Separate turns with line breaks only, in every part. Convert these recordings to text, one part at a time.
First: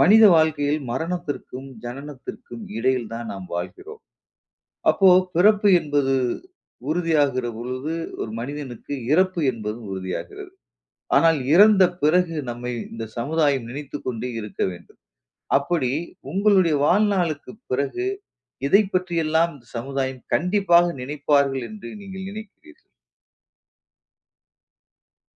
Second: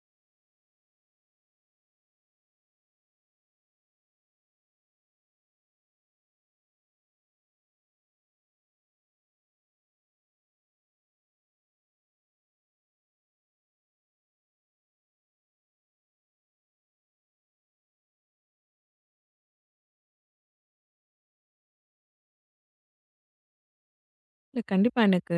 மனித வாழ்க்கையில் மரணத்திற்கும், ஜனனத்திற்கும் இடையில் தான் நாம் வாழ்கிறோம். அப்போ பிறப்பு என்பது உறுதியாகிற பொழுது, ஒரு மனிதனுக்கு இறப்பு என்பதும் உறுதியாகிறது. ஆனால் இறந்த பிறகு நம்மை இந்த சமுதாயம் நினைத்துக் கொண்டே இருக்க வேண்டும். அப்படி உங்களுடைய வாழ்நாளுக்கு பிறகு, இதைப் பற்றியெல்லாம் இந்த சமுதாயம் கண்டிப்பாக நினைப்பார்கள் என்று நீங்கள் நினைக்கிறீர்கள்?
இல்ல கண்டிப்பா எனக்கு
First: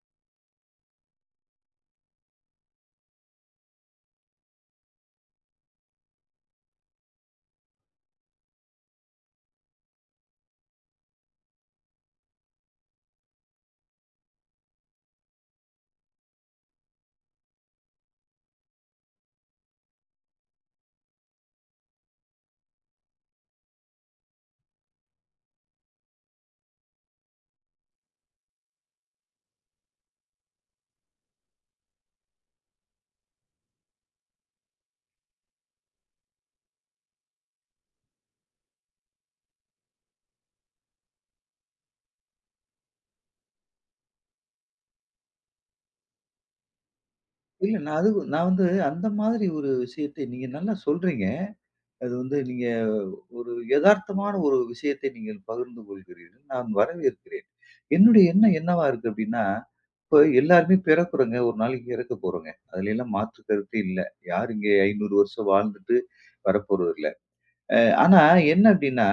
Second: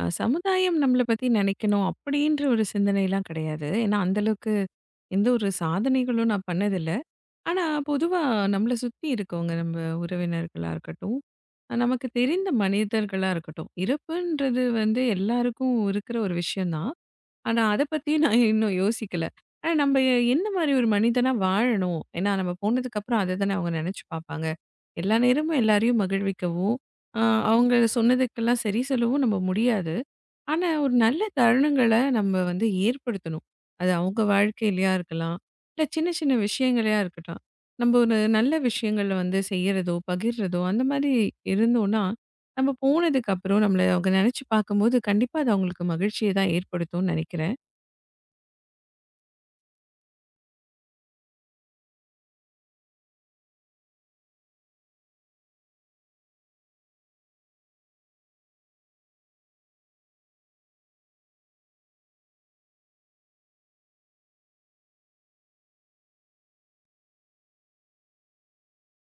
சமுதாயம் நம்மள பத்தி நினைக்கணும் அப்படின்ற ஒரு சிந்தனைலாம் கிடையாது. ஏன்னா அந்த அளவுக்கு எந்த ஒரு சாதனைகளும் நான் பண்ணதில்ல. ஆனா பொதுவா நம்மள சுத்தி இருக்கவங்க, நம்ம உறவினர்களா இருக்கட்டும், நமக்கு தெரிந்த மனிதர்களா இருக்கட்டும், இறப்புன்றது வந்து எல்லாருக்கும் இருக்கிற ஒரு விஷயம் தான். ஆனா, அத பத்தி நான் இன்னும் யோசிக்கல. ஆனா நம்ம என்ன மாரி ஒரு மனிதனா வாழணும்? ஏன்னா நம்ம போனதுக்கப்புறம் அத தானே அவங்க நெனச்சு பாப்பாங்க. எல்லா நேரமும் எல்லாரையும் மகிழ்விக்கவும், அ அவங்க சொன்னதுக்கெல்லாம் சரி சொல்லவும் நம்ம முடியாது. ஆனா, ஒரு நல்ல தருணங்கள நம்ம வந்து ஏற்படுத்தணும். அது அவங்க வாழ்க்கையிலயா இருக்கலாம், இல்ல சின்ன சின்ன விஷயங்களையா இருக்கட்டும். நம்ம ஒரு நல்ல விஷயங்கள வந்து செய்யறதோ, பகிர்றதோ அந்த மாரி இருந்தோம்னா, நம்ம போனதுக்கப்புறம் நம்மள அவங்க நெனச்சு பாக்கும்போது, கண்டிப்பா அது அவங்களுக்கு மகிழ்ச்சிய தான் ஏற்படுத்தும்னு நெனைக்கிறேன்.
இல்ல நான் வந்து அந்த மாதிரி ஒரு விஷயத்தை நீங்க நல்லா சொல்றீங்க. அது வந்து நீங்க ஒரு எதார்த்தமான ஒரு விஷயத்தை நீங்கள் பகிர்ந்து கொள்கிறீர்கள். நான் வரவேற்கிறேன். என்னுடைய எண்ணம் என்னவா இருக்கு அப்டின்னா, இப்ப எல்லாருமே பிறக்குறோங்க. ஒரு நாளைக்கு இறக்க போறோங்க. அதுலல்லாம் மாற்று கருத்து இல்ல. யார் இங்க 500 வருஷம் வாழ்ந்துட்டு வரப்போறது இல்ல. ஆனா என்ன அப்டின்னா,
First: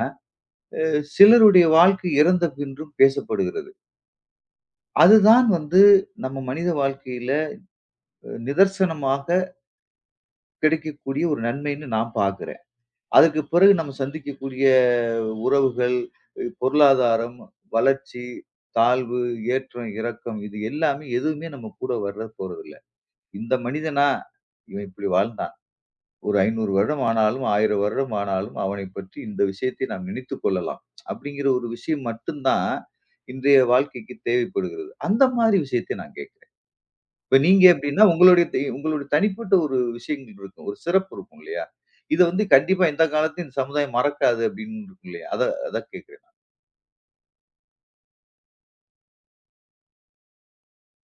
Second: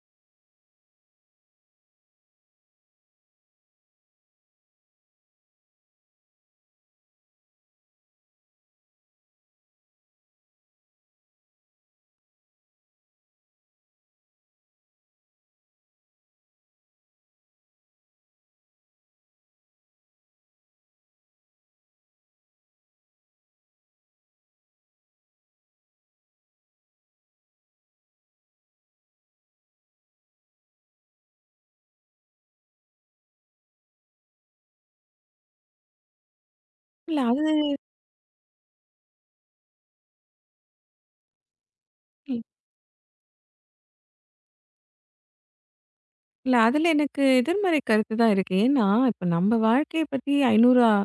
சிலருடைய வாழ்க்கை இறந்த பின்றும் பேசப்படுகிறது. அதுதான் வந்து நம்ம மனித வாழ்க்கையில நிதர்சனமாக கிடைக்கக்கூடிய ஒரு நன்மைன்னு நான் பார்க்கிறேன். அதுக்கு பிறகு நம்ம சந்திக்கக்கூடிய உறவுகள், பொருளாதாரம், வளர்ச்சி, தாழ்வு, ஏற்றம், இறக்கம் இது எல்லாமே எதுவுமே நம்ம கூட வர போறதில்ல. இந்த மனிதனா, இவன் இப்படி வாழ்ந்தான். ஒரு 500 வருடம் ஆனாலும், 1000 வருடம் ஆனாலும் அவனைப் பற்றி இந்த விஷயத்தை நாம் நினைத்துக் கொள்ளலாம். அப்படிங்கிற ஒரு விஷயம் மட்டும் தான் இன்றைய வாழ்க்கைக்கு தேவைப்படுகிறது. அந்த மாரி விஷயத்தை நான் கேட்கிறேன்.
இல்ல
இப்ப
அது
நீங்க எப்படின்னா, உங்களுடைய தனிப்பட்ட ஒரு விஷயங்கள் இருக்கும். ஒரு சிறப்பு இருக்கும் இல்லையா? இத வந்து கண்டிப்பா எந்த காலத்துலயும் இந்த சமுதாயம் மறக்காது அப்படின்னு இருக்கும் இல்லையா? அதான் அதான் கேட்கிறேன்.
இல்ல அதுல எனக்கு எதிர்மறை கருத்து தான் இருக்கு. ஏன்னா, இப்ப நம்ம வாழ்க்கைய பத்தி 500 ஆ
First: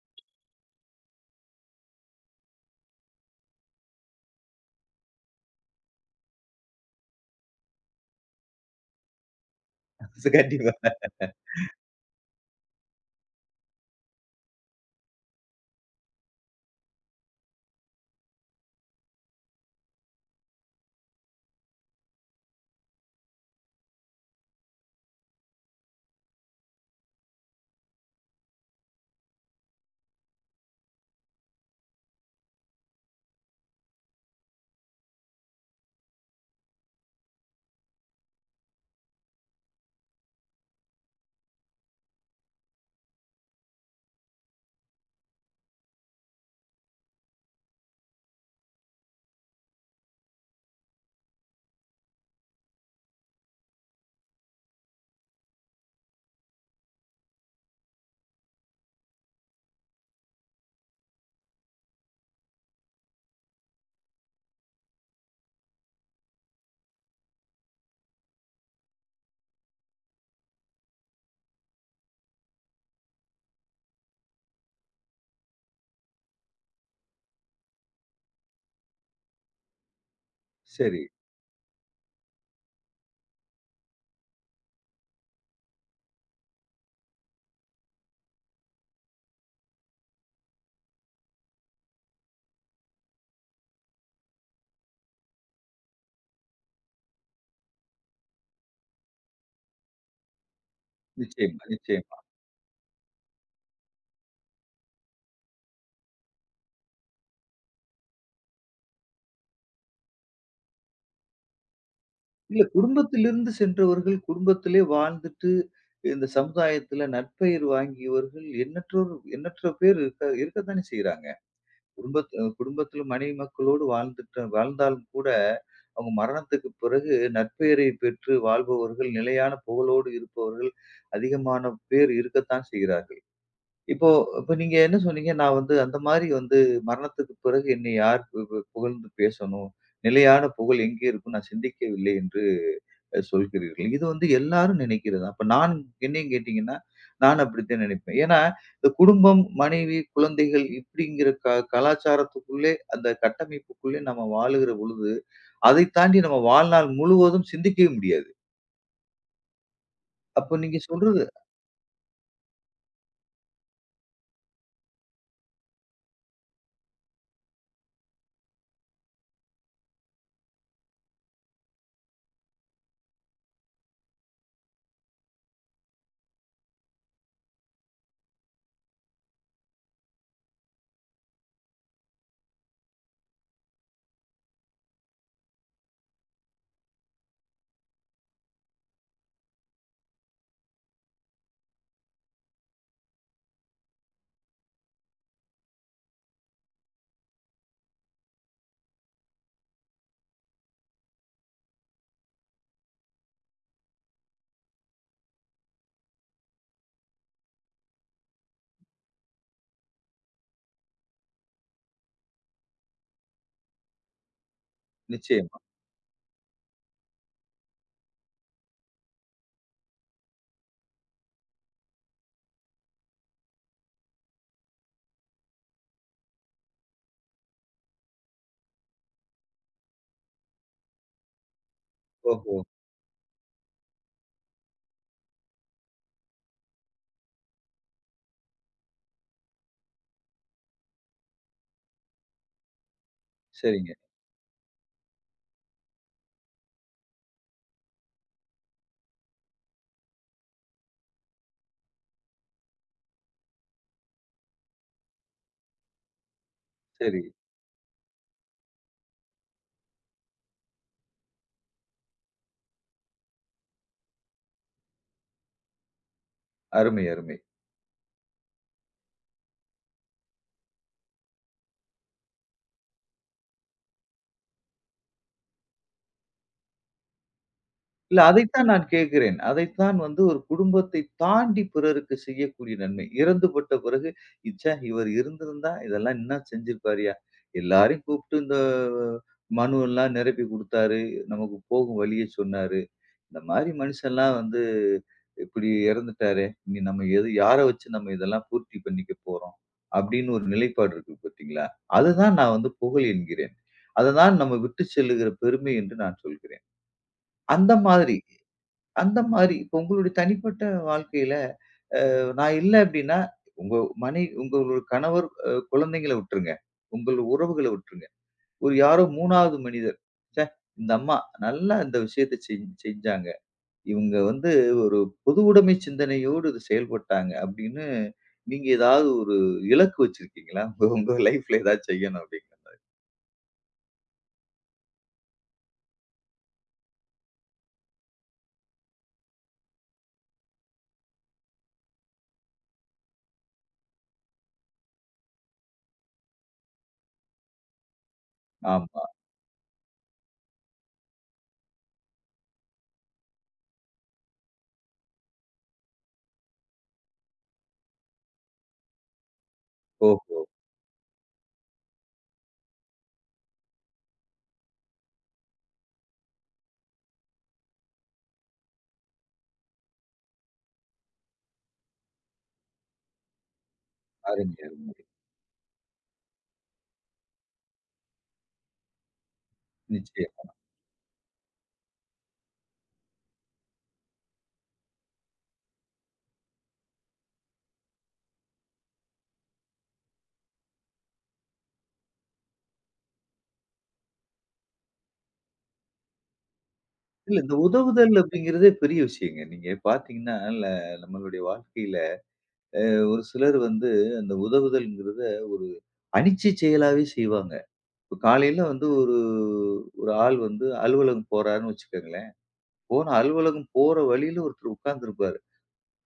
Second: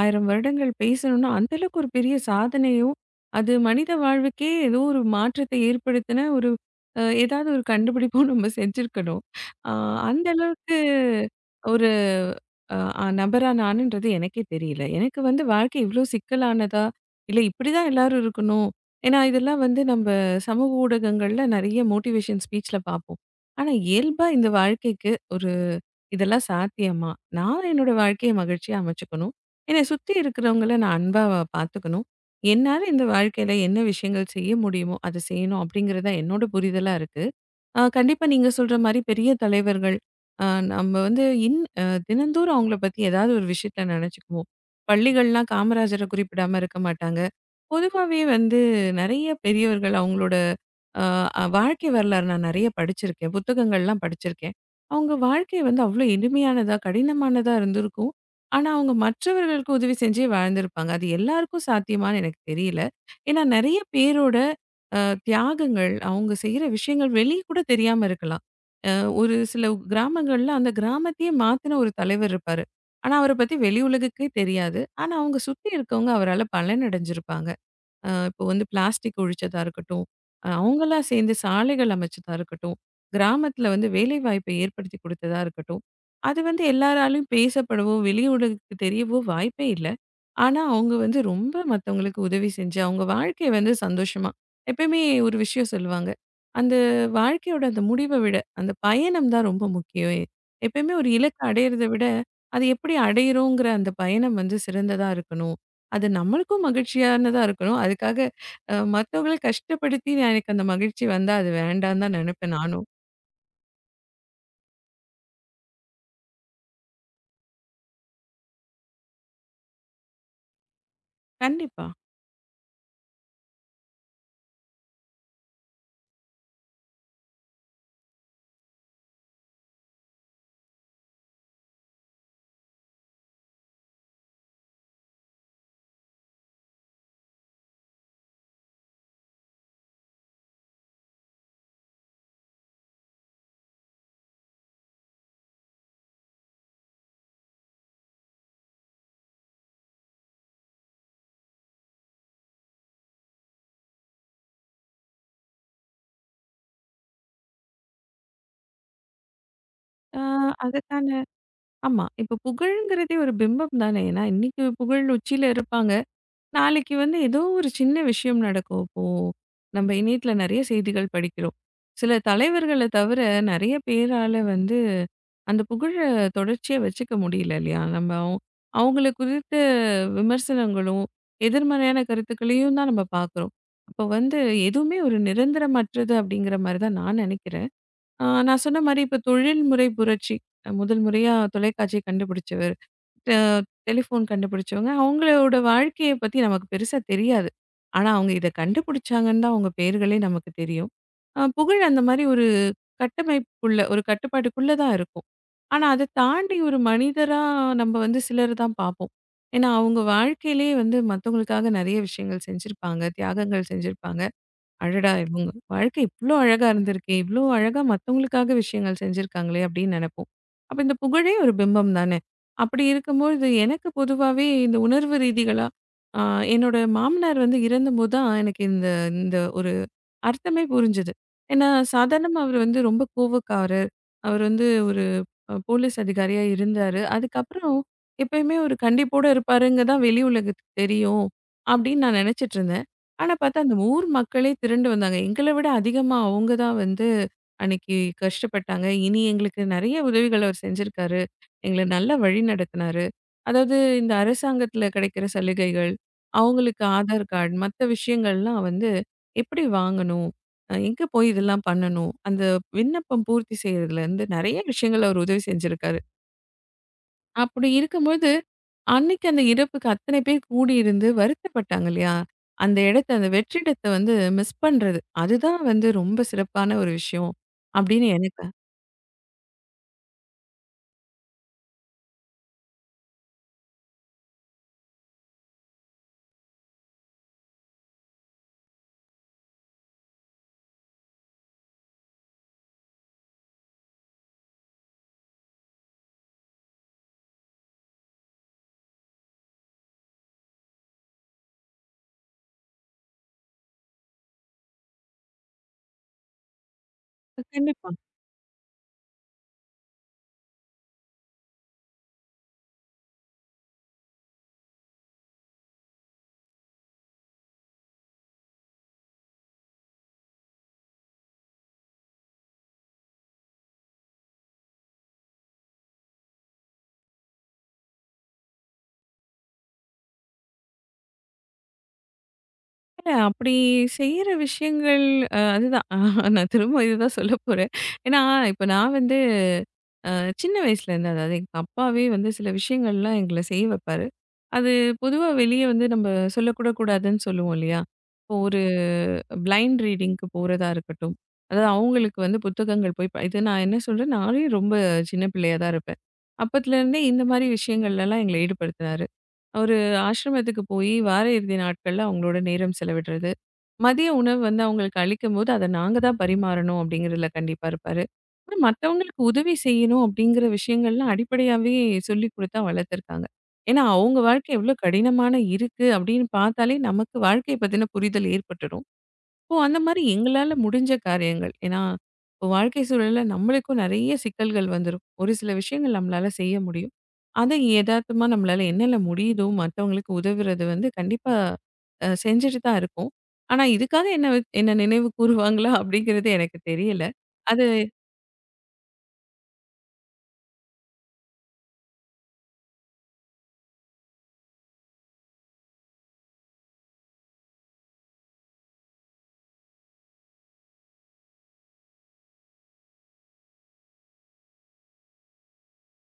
1000 வருடங்கள் பேசணும்னா, அந்த அளவுக்கு ஒரு பெரிய சாதனையும், அது மனித வாழ்வுக்கே ஏதோ ஒரு மாற்றத்தை ஏற்படுத்தின ஒரு ஏதாவது ஒரு கண்டுபிடிப்பும் நம்ம செஞ்சிருக்கணும். அ அந்த
கண்டிப்பா.
அளவுக்கு ஒரு அ அ நபரா நானுன்றது எனக்கே தெரியல. எனக்கு வந்து வாழ்க்கை இவ்ளோ சிக்கலானதா, இல்ல இப்படிதான் எல்லாரும் இருக்கணும். ஏன்னா இதெல்லாம் வந்து நம்ம சமூக ஊடகங்கள்ல நெறைய மோட்டிவேஷன் ஸ்பீச்ல பார்ப்போம். ஆனா இயல்பா இந்த வாழ்க்கைக்கு ஒரு இதெல்லாம் சாத்தியமா? நான் என்னோட வாழ்க்கைய மகிழ்ச்சியா அமைச்சுக்கணும். என்னை சுத்தி இருக்கிறவங்கள நான் அன்பா பார்த்துக்கணும். என்னால இந்த வாழ்க்கையில என்ன விஷயங்கள் செய்ய முடியுமோ, அத செய்யணும் அப்படிங்கிறது தான் என்னோட புரிதலா இருக்கு. கண்டிப்பா நீங்க சொல்ற மாரி பெரிய தலைவர்கள். அ நம்ம வந்து இன் அ தினந்தோறும் அவங்கள பத்தி ஏதாவது ஒரு விஷயத்த நெனச்சுக்குவோம். பள்ளிகள்லாம் காமராஜர குறிப்பிடாம இருக்க மாட்டாங்க. பொதுவாவே வந்து நெறைய பெரியவர்கள் அவங்களோட அ அ வாழ்க்கை வரலாறு நான் நெறைய படிச்சிருக்கேன். புத்தகங்கள்லாம் படிச்சிருக்கேன். அவங்க வாழ்க்கை வந்து அவ்ளோ எளிமையானதா, கடினமானதா இருந்திருக்கும். ஆனா, அவங்க மற்றவர்களுக்கு உதவி செஞ்சே வாழ்ந்திருப்பாங்க. அது எல்லாருக்கும் சாத்தியமான்னு எனக்கு தெரியல. ஏன்னா, நெறைய பேரோட அ தியாகங்கள், அவங்க செய்ற விஷயங்கள் வெளிய கூட தெரியாம இருக்கலாம். அ ஒரு சில கிராமங்கள்ல அந்த கிராமத்தையே மாத்துன ஒரு தலைவர் இருப்பாரு. ஆனா, அவர பத்தி வெளி உலகுக்கே தெரியாது. ஆனா, அவங்க சுத்தி இருக்கவங்க அவரால பலனடைஞ்சிருப்பாங்க. இப்போ வந்து பிளாஸ்டிக் ஒழிச்சதா இருக்கட்டும், அவங்களா
சரி.
சேர்ந்து சாலைகள் அமைச்சதா இருக்கட்டும், கிராமத்தில வந்து வேலைவாய்ப்பை ஏற்படுத்தி குடுத்ததா இருக்கட்டும், அது வந்து எல்லாராலும் பேசப்படவோ, வெளி உலகுக்கு தெரியவோ வாய்ப்பே இல்ல. ஆனா, அவங்க வந்து ரொம்ப மத்தவங்களுக்கு உதவி செஞ்சு, அவங்க வாழ்க்கைய வந்து சந்தோஷமா எப்பயுமே ஒரு விஷயம் சொல்லுவாங்க. அந்த வாழ்க்கையோட அந்த முடிவ விட, அந்த பயணம் தான் ரொம்ப முக்கியம். எப்பயுமே ஒரு இலக்க
நிச்சயமா,
அடையிறத விட,
நிச்சயமா.
அது எப்படி அடையிறோங்கிற அந்த பயணம் வந்து சிறந்ததா இருக்கணும். அது நம்மளுக்கும் மகிழ்ச்சியானதா இருக்கணும். அதுக்காக மத்தவங்கள கஷ்டப்படுத்தி நான் எனக்கு அந்த மகிழ்ச்சி வந்தா, அது வேண்டான்னு தான் நெனைப்பேன்
இல்ல
நானும்.
குடும்பத்திலிருந்து சென்றவர்கள், குடும்பத்திலே வாழ்ந்துட்டு இந்த சமுதாயத்துல நற்பெயர் வாங்கியவர்கள் எண்ணற்றோர் எண்ணற்ற பேர் இருக்க இருக்கத்தானே செய்றாங்க.
கண்டிப்பா.
குடும்பத்தில மனைவி மக்களோடு வாழ்ந்துட்டு வாழ்ந்தாலும் கூட, அவங்க மரணத்துக்குப் பிறகு நற்பெயரை பெற்று வாழ்பவர்கள், நிலையான புகழோடு இருப்பவர்கள் அதிகமான பேர் இருக்கத்தான் செய்கிறார்கள். இப்போ இப்போ நீங்க என்ன சொன்னீங்க? நான் வந்து அந்த மாரி மரணத்துக்குப் பிறகு என்னை யார் பு பு புகழ்ந்து பேசணும்? நிலையான புகழ் எங்கே இருக்கும்? நான் சிந்திக்கவில்லை என்று. சொல்கிறீர்கள். இது வந்து எல்லாரும் நினைக்கிறது தான். அப்ப நான் என்னையும் கேட்டீங்கன்னா, நான் அப்படித்தான் நினைப்பேன். ஏன்னா, இந்த குடும்பம், மனைவி, குழந்தைகள் இப்படிங்கிற கலாச்சாரத்துக்குள்ளே அந்த கட்டமைப்புக்குள்ளே நம்ம வாழுகிற பொழுது, அதை தாண்டி நம்ம வாழ்நாள் முழுவதும் சிந்திக்கவே முடியாது.
ஆ
அப்ப நீங்க
அதுக்கான
சொல்றது
ஆமா. இப்ப புகழ்ங்கிறதே ஒரு பிம்பம் தானே. ஏன்னா, இன்னைக்கு புகழ் உச்சியில இருப்பாங்க. நாளைக்கு வந்து ஏதோ ஒரு சின்ன விஷயம் நடக்கும். இப்போ நம்ம இணையத்தில நெறைய செய்திகள் படிக்கிறோம். சில தலைவர்கள தவிர நெறைய பேரால வந்து அந்த புகழ தொடர்ச்சியா வச்சுக்க முடியல இல்லையா? நம்ம அவங்கள குறித்த விமர்சனங்களும், எதிர்மறையான கருத்துக்களையும் தான் நம்ம பார்க்குறோம். அப்போ வந்து எதுவுமே ஒரு நிரந்தரமற்றது அப்படிங்கிற மாரி தான் நான் நெனைக்கிறேன். நான் சொன்ன மாரி இப்ப தொழில்முறை புரட்சி. முதல் முறையா தொலைக்காட்சிய கண்டுபிடிச்சவர். டெ டெலிஃபோன் கண்டுபிடிச்சவங்க. அவங்களோட வாழ்க்கைய பத்தி நமக்கு பெருசா தெரியாது. ஆனா, அவங்க இத கண்டுபிடிச்சாங்கன்னு தான் அவங்க பெயர்களே நமக்கு தெரியும். புகழ் அந்த மாரி ஒரு கட்டமைப்புக்குள்ள, ஒரு கட்டுப்பாட்டுக்குள்ள தான் இருக்கும். ஆனா, அத தாண்டி ஒரு மனிதரா நம்ம வந்து சிலர் தான் பார்ப்போம். ஏன்னா, அவங்க வாழ்க்கையிலேயே வந்து மத்தவங்களுக்காக நெறைய விஷயங்கள் செஞ்சிருப்பாங்க, தியாகங்கள் செஞ்சிருப்பாங்க. அடடா! இவங்க
நிச்சயமா.
வாழ்க்கை இவ்ளோ அழகா இருந்திருக்கே! இவ்ளோ அழகா மத்தவங்களுக்காக விஷயங்கள் செஞ்சிருக்காங்களே! அப்படின்னு நெனைப்போம். அப்ப இந்த புகழே ஒரு பிம்பம் தானே! அப்படி இருக்கும்பொழுது எனக்கு பொதுவாவே இந்த உணர்வு ரீதிகளா, ஆ என்னோட மாமனார் வந்து இறந்தபோது தான் எனக்கு இந்த இந்த ஒரு அர்த்தமே புரிஞ்சது. ஏன்னா சாதாரணமா
ஓஹோ!
அவரு வந்து ரொம்ப கோவக்காரர். அவர் வந்து ஒரு போலீஸ் அதிகாரியா இருந்தாரு. அதுக்கப்புறம் எப்பயுமே ஒரு கண்டிப்போட இருப்பாருங்க தான் வெளி உலகத்துக்கு தெரியும், அப்படின்னு நான் நினைச்சிட்டு இருந்தேன். ஆனா பார்த்தா அந்த
சரிங்க.
ஊர் மக்களே திரண்டு வந்தாங்க. எங்கள விட அதிகமா அவங்க தான் வந்து அன்னைக்கு கஷ்டப்பட்டாங்க. இனி எங்களுக்கு நெறைய உதவிகள் அவர் செஞ்சிருக்காரு. எங்கள நல்லா வழி நடத்துனாரு. அதாவது இந்த அரசாங்கத்துல கிடைக்கிற சலுகைகள், அவங்களுக்கு
சரி.
ஆதார் கார்டு, மத்த விஷயங்கள்லாம் வந்து எப்படி வாங்கணும்? எங்க போய் இதெல்லாம் பண்ணணும்? அந்த விண்ணப்பம் பூர்த்தி செய்றதுலருந்து நெறைய விஷயங்கள் அவர் உதவி செஞ்சிருக்காரு.
அருமை, அருமை.
அப்படி இருக்கும்போது, அன்னைக்கு அந்த இறப்புக்கு அத்தனை பேர் கூடியிருந்து வருத்தப்பட்டாங்க இல்லையா? அந்த இடத்த அந்த வெற்றிடத்த வந்து மிஸ் பண்றது. அதுதான் வந்து ரொம்ப சிறப்பான ஒரு விஷயம் அப்படின்னு
இல்ல
எனக்கு
அதைத்தான் நான் கேட்கிறேன். அதைத்தான் வந்து ஒரு குடும்பத்தை தாண்டி பிறருக்கு செய்யக்கூடிய நன்மை. இறந்துபட்ட பிறகு, "ச்சே! இவர் இருந்திருந்தா இதெல்லாம் இன்னா செஞ்சிருப்பாருய்யா! எல்லாரையும் கூப்பிட்டு இந்த மனு எல்லாம் நிரப்பி குடுத்தாரு. நமக்கு போகும் வழிய சொன்னாரு. இந்த மாரி மனுஷன்லாம் வந்து இப்படி இறந்துட்டாரே! இனி நம்ம எது யார வச்சு நம்ம இதெல்லாம் பூர்த்தி பண்ணிக்க போறோம்?" அப்படின்னு ஒரு நிலைப்பாடு இருக்கு பார்த்தீங்களா? அதுதான் நான் வந்து புகழ் என்கிறேன். அததான் நம்ம விட்டு செல்லுகிற பெருமை என்று நான் சொல்கிறேன். அந்த
கண்டிப்பா.
மாதிரி அந்த மாரி, இப்ப உங்களுடைய தனிப்பட்ட வாழ்க்கையில, நான் இல்ல அப்டின்னா, உங்க உங்களோட கணவர், குழந்தைங்கள விட்டுருங்க. உங்கள் உறவுகள விட்டுருங்க. ஒரு யாரோ 3வது மனிதர். ச்சே! இந்த அம்மா நல்லா இந்த விஷயத்த செஞ்சாங்க. இவங்க வந்து ஒரு பொதுவுடைமை சிந்தனையோடு இது செயல்பட்டாங்க அப்டின்னு, நீங்க ஏதாவது ஒரு இலக்கு வச்சிருக்கீங்களா? உங்க உங்க லைஃப்ல ஏதாவது செய்யணும் அப்டின்னு.
இல்ல அப்படி செய்ற விஷயங்கள் அ அதுதான் நான் திரும்ப இதுதான் சொல்லப்போறேன். ஏன்னா, இப்ப நான் வந்து அ சின்ன வயசுலேருந்து அதாவது எங்க அப்பாவே வந்து சில விஷயங்கள்லாம் எங்கள செய்ய வைப்பாரு. அது பொதுவா வெளியே வந்து நம்ம சொல்லக்கூட கூடாதுன்னு சொல்லுவோம் இல்லையா? இப்போ ஒரு
ஆமா.
பிளைண்ட் ரீடிங்க்கு போறதா இருக்கட்டும். அதாவது அவங்களுக்கு வந்து புத்தகங்கள் போய் இது நான் என்ன சொல்றேன் நானே ரொம்ப சின்ன பிள்ளையா தான் இருப்பேன். அப்பத்துலேருந்தே இந்த மாரி விஷயங்கள்லலாம் எங்கள ஈடுபடுத்தினாரு. ஒரு
ஓஹோ!
ஆசிரமத்துக்கு போய் வார இறுதி நாட்கள்ல அவங்களோட நேரம் செலவிடுறது. மதிய உணவு வந்து அவங்களுக்கு அளிக்கும்போது அத நாங்க தான் பரிமாறணும் அப்படிங்கிறதுல கண்டிப்பா இருப்பாரு. ஆனா, மத்தவங்களுக்கு உதவி செய்யணும் அப்படிங்கிற விஷயங்கள்லாம் அடிப்படையாவே சொல்லிக் குடுத்தா வளர்த்துருக்காங்க. ஏன்னா, அவங்க வாழ்க்கை
அருமை,
எவ்ளோ
அருமை.
கடினமான இருக்கு அப்படின்னு பார்த்தாலே நமக்கு வாழ்க்கைய பத்தின புரிதல் ஏற்பட்டுடும். இப்போ அந்த மாரி
நிச்சயமா.
எங்களால முடிஞ்ச காரியங்கள் ஏன்னா, இப்போ வாழ்க்கை சூழல்ல நம்மளுக்கும் நெறைய சிக்கல்கள் வந்துரும். ஒரு சில விஷயங்கள் நம்மளால செய்ய முடியும். அத எதார்த்தமா நம்மளால என்னென்ன முடியுதோ மத்தவங்களுக்கு உதவுறது வந்து கண்டிப்பா செஞ்சுட்டு தான் இருக்கோம். ஆனா, இதுக்காக என்ன என்ன நினைவு கூறுவாங்களா அப்படிங்கிறது எனக்கு தெரியல.
இல்ல இந்த
அது
உதவுதல் அப்டிங்கிறதே பெரிய விஷயங்க. நீங்க பார்த்தீங்கன்னா, ல நம்மளுடைய வாழ்க்கையில ஒரு சிலர் வந்து அந்த உதவுதல்ங்கிறத ஒரு அனிச்சை செயலாவே செய்வாங்க. இப்ப காலையில வந்து ஒரு ஒரு ஆள் வந்து அலுவலகம் போறாருன்னு வச்சுக்கங்களேன். போன அலுவலகம் போற வழியில ஒருத்தர் உட்கார்ந்திருப்பாரு.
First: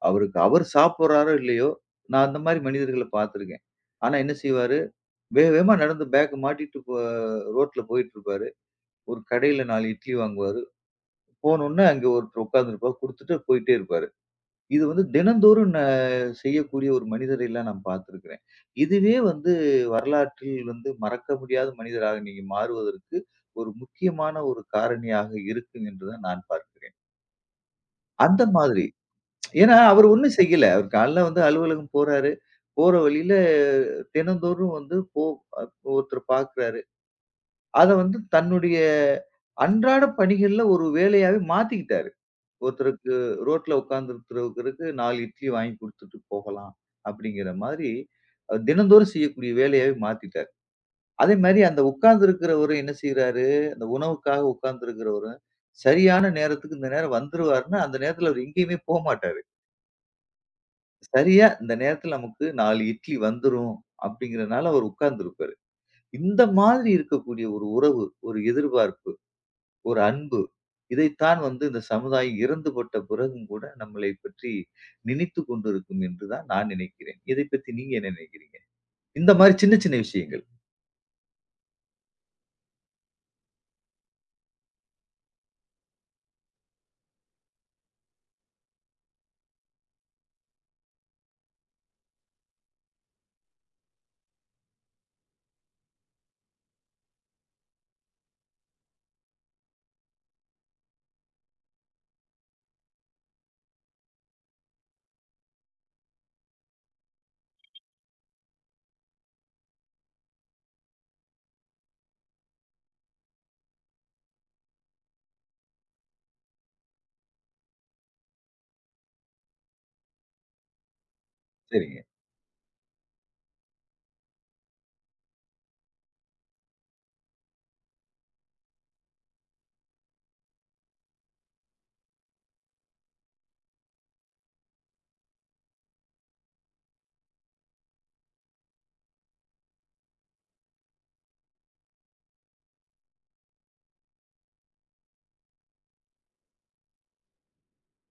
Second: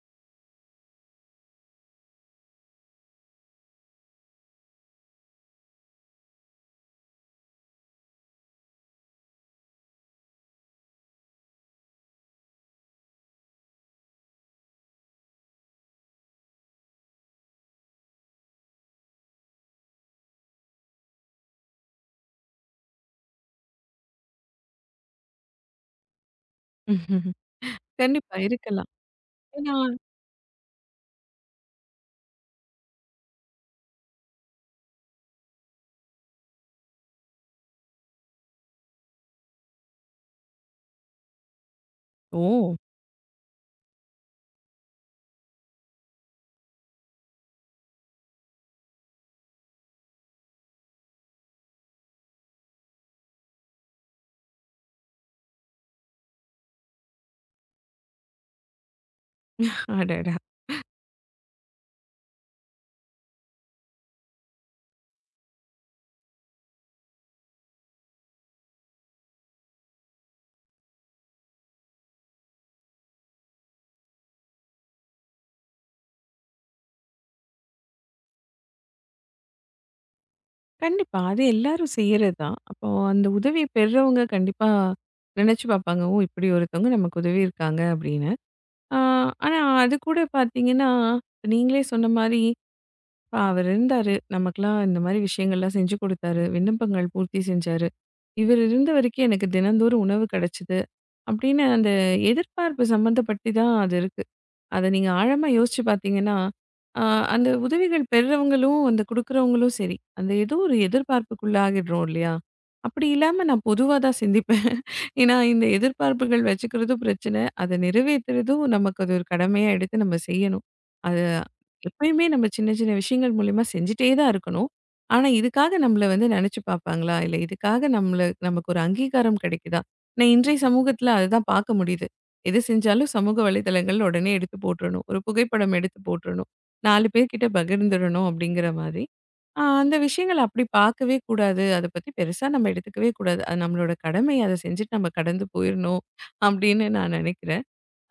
அவருக்கு அவர் சாப்பிடுறாரோ இல்லையோ, நான் அந்த மாரி மனிதர்கள பார்த்துருக்கேன். ஆனா என்ன செய்வாரு, வேக வேகமா நடந்து பேக்க மாட்டிட்டு ரோட்ல போயிட்டுருப்பாரு. ஒரு கடையில 4 இட்லி வாங்குவாரு. போனோனே அங்க ஒருத்தர் உட்கார்ந்திருப்பார். குடுத்துட்டு போயிட்டே இருப்பாரு. இது வந்து தினந்தோறும் செய்யக்கூடிய ஒரு மனிதரை எல்லாம் நான் பார்த்திருக்கிறேன். இதுவே வந்து வரலாற்றில் வந்து மறக்க முடியாத மனிதராக நீங்க மாறுவதற்கு ஒரு முக்கியமான ஒரு காரணியாக இருக்கும் என்று தான் நான் பார்க்கிறேன்.
கண்டிப்பா
அந்த மாதிரி.
இருக்கலாம். ஏன்னா
ஏன்னா அவர் ஒண்ணும் செய்யல. அவர் காலைல வந்து அலுவலகம் போறாரு. போற வழியில தினந்தோறும் வந்து போ அ ஒருத்தர பார்க்கிறாரு. அத வந்து தன்னுடைய அன்றாட பணிகள்ல ஒரு வேலையாவே மாத்திக்கிட்டாரு.
ஓ!
ஒருத்தருக்கு ரோட்ல உட்கார்ந்துருக்கிறவருக்கு 4 இட்லி வாங்கி குடுத்துட்டு போகலாம். அப்படிங்கிற மாதிரி தினந்தோறும் செய்யக்கூடிய வேலையாவே மாத்திட்டாரு. அதே மாரி அந்த உட்கார்ந்திருக்கிறவரும் என்ன செய்றாரு, அந்த உணவுக்காக உட்கார்ந்திருக்கிறவரும், சரியான நேரத்துக்கு இந்த நேரம் வந்துருவாருன்னா, அந்த நேரத்துல அவரு எங்கேயுமே போமாட்டாரு.
அடடா!
சரியா இந்த நேரத்துல நமக்கு 4 இட்லி வந்துரும் அப்படிங்கிறனால அவர் உட்கார்ந்திருப்பாரு. இந்த மாதிரி இருக்கக்கூடிய ஒரு உறவு, ஒரு எதிர்பார்ப்பு ஒரு அன்பு. இதைத்தான் வந்து இந்த சமுதாயம் இறந்துபட்ட பிறகும் கூட நம்மளைப் பற்றி நினைத்துக் கொண்டிருக்கும் என்று தான் நான் நினைக்கிறேன். இதைப் பத்தி நீங்க என்ன நினைக்கிறீங்க? இந்த மாரி சின்ன, சின்ன விஷயங்கள்.
கண்டிப்பா. அது எல்லாரும் செய்யறதுதான். அப்போ அந்த உதவி பெறுறவங்க கண்டிப்பா நினைச்சு பார்ப்பாங்க. ஓ! இப்படி ஒருத்தவங்க நமக்கு உதவி இருக்காங்க அப்படின்னு. ஆ ஆனா அது கூட பார்த்தீங்கன்னா, நீங்களே சொன்ன மாரி, இப்ப அவர் இருந்தாரு. நமக்கெல்லாம் இந்த மாரி விஷயங்கள்லாம் செஞ்சு கொடுத்தாரு. விண்ணப்பங்கள் பூர்த்தி செஞ்சாரு. இவர் இருந்த வரைக்கும் எனக்கு தினந்தோறும் உணவு கிடைச்சது. அப்படின்னு அந்த எதிர்பார்ப்பு சம்மந்தப்பட்டு தான் அது இருக்கு. அத நீங்க ஆழமா யோசிச்சு பார்த்தீங்கன்னா, அ அந்த உதவிகள் பெறுறவங்களும், அந்த குடுக்குறவங்களும் சரி, அந்த ஏதோ ஒரு எதிர்பார்ப்புக்குள்ளாகிடுறோம் இல்லையா? அப்படி இல்லாம நான் பொதுவா தான் சிந்திப்பேன். ஏன்னா, இந்த எதிர்பார்ப்புகள் வச்சுக்கிறதும் பிரச்சனை. அதை நிறைவேத்துறதும் நமக்கு அது ஒரு கடமையா எடுத்து நம்ம செய்யணும். அது
சரிங்க.
எப்பயுமே நம்ம சின்ன சின்ன விஷயங்கள் மூலியமா செஞ்சுட்டே தான் இருக்கணும். ஆனா, இதுக்காக நம்மள வந்து நினைச்சு பார்ப்பாங்களா? இல்ல இதுக்காக நம்மள நமக்கு ஒரு அங்கீகாரம் கிடைக்குதா? நான் இன்றைய சமூகத்தில அதுதான் பார்க்க முடியுது. எது செஞ்சாலும் சமூக வலைதளங்கள் உடனே எடுத்து போட்டுறணும். ஒரு புகைப்படம் எடுத்து போட்டுறணும். 4 பேர்கிட்ட பகிர்ந்துடணும் அப்படிங்கிற மாதிரி. அந்த விஷயங்கள் அப்படி பார்க்கவே கூடாது. அத பத்தி பெருசா நம்ம எடுத்துக்கவே கூடாது. அது நம்மளோட கடமை. அத செஞ்சுட்டு நம்ம கடந்து போயிரணும் அப்படின்னு நான் நினைக்கிறேன்.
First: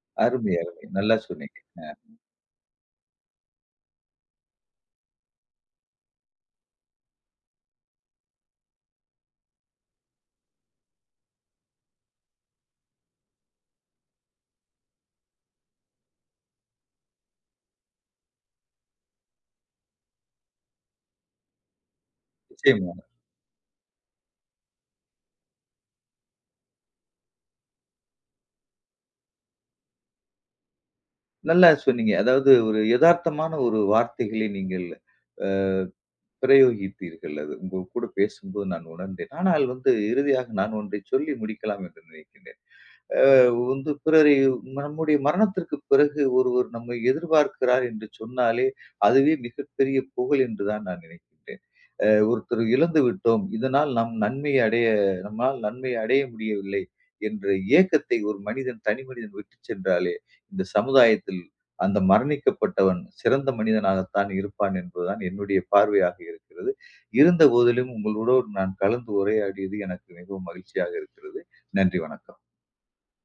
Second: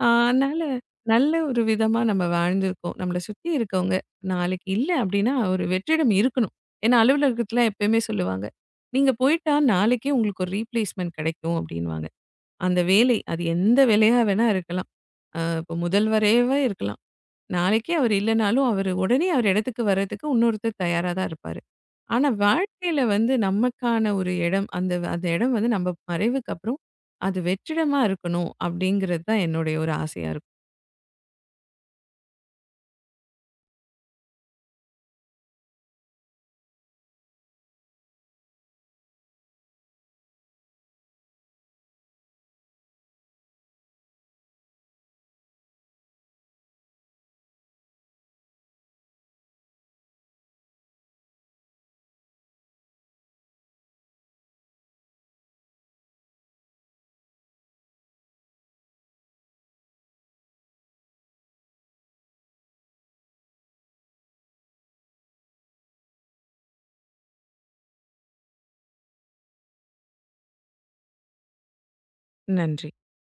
அருமை,
அதனால
அருமை. நல்லா
நல்ல
சொன்னீங்க.
ஒரு விதமா நம்ம வாழ்ந்திருக்கோம். நம்மள சுத்தி இருக்கவங்க நாளைக்கு இல்ல அப்படின்னா ஒரு வெற்றிடம் இருக்கணும். ஏன்னா அலுவலகத்தில எப்பயுமே சொல்லுவாங்க. நீங்க போயிட்டா நாளைக்கே உங்களுக்கு ஒரு ரீப்ளேஸ்மென்ட் கிடைக்கும் அப்படின்னுவாங்க. அந்த வேலை அது எந்த வேலையா வேணா இருக்கலாம். இப்போ முதல்வரேவே இருக்கலாம். நாளைக்கே அவர் இல்லனாலும், அவரு உடனே அவர் இடத்துக்கு வர்றதுக்கு இன்னொருத்தர் தயாரா தான் இருப்பாரு. ஆனா
நிச்சயமா.
வாழ்க்கையில வந்து நமக்கான ஒரு இடம், அந்த அந்த இடம் வந்து நம்ம மறைவுக்கு அப்புறம், அது வெற்றிடமா இருக்கணும், அப்படிங்கிறது தான் என்னுடைய ஒரு ஆசையா இருக்கும்.
நல்லா சொன்னீங்க. அதாவது ஒரு எதார்த்தமான ஒரு வார்த்தைகளை நீங்கள் அ பிரயோகித்தீர்கள். அது உங்க கூட பேசும்போது நான் உணர்ந்தேன். ஆனால் வந்து இறுதியாக நான் ஒன்றை சொல்லி முடிக்கலாம் என்று நினைக்கின்றேன். அ வந்து பிறரை நம்முடைய மரணத்திற்கு பிறகு ஒருவர் நம்மை எதிர்பார்க்கிறார் என்று சொன்னாலே, அதுவே மிகப்பெரிய புகழ் என்று தான் நான் நினைக்கின்றேன். ஒருத்தர் இழந்து விட்டோம். இதனால் நாம் நன்மை அடைய நம்மால் நன்மை அடைய முடியவில்லை என்ற ஏக்கத்தை ஒரு மனிதன் தனி மனிதன் விட்டுச் சென்றாலே, இந்த சமுதாயத்தில் அந்த மரணிக்கப்பட்டவன் சிறந்த மனிதனாகத்தான் இருப்பான் என்பதுதான் என்னுடைய பார்வையாக இருக்கிறது. இருந்த போதிலும் உங்களோடு நான் கலந்து உரையாடியது எனக்கு மிகவும் மகிழ்ச்சியாக இருக்கிறது. நன்றி, வணக்கம்.
நன்றி.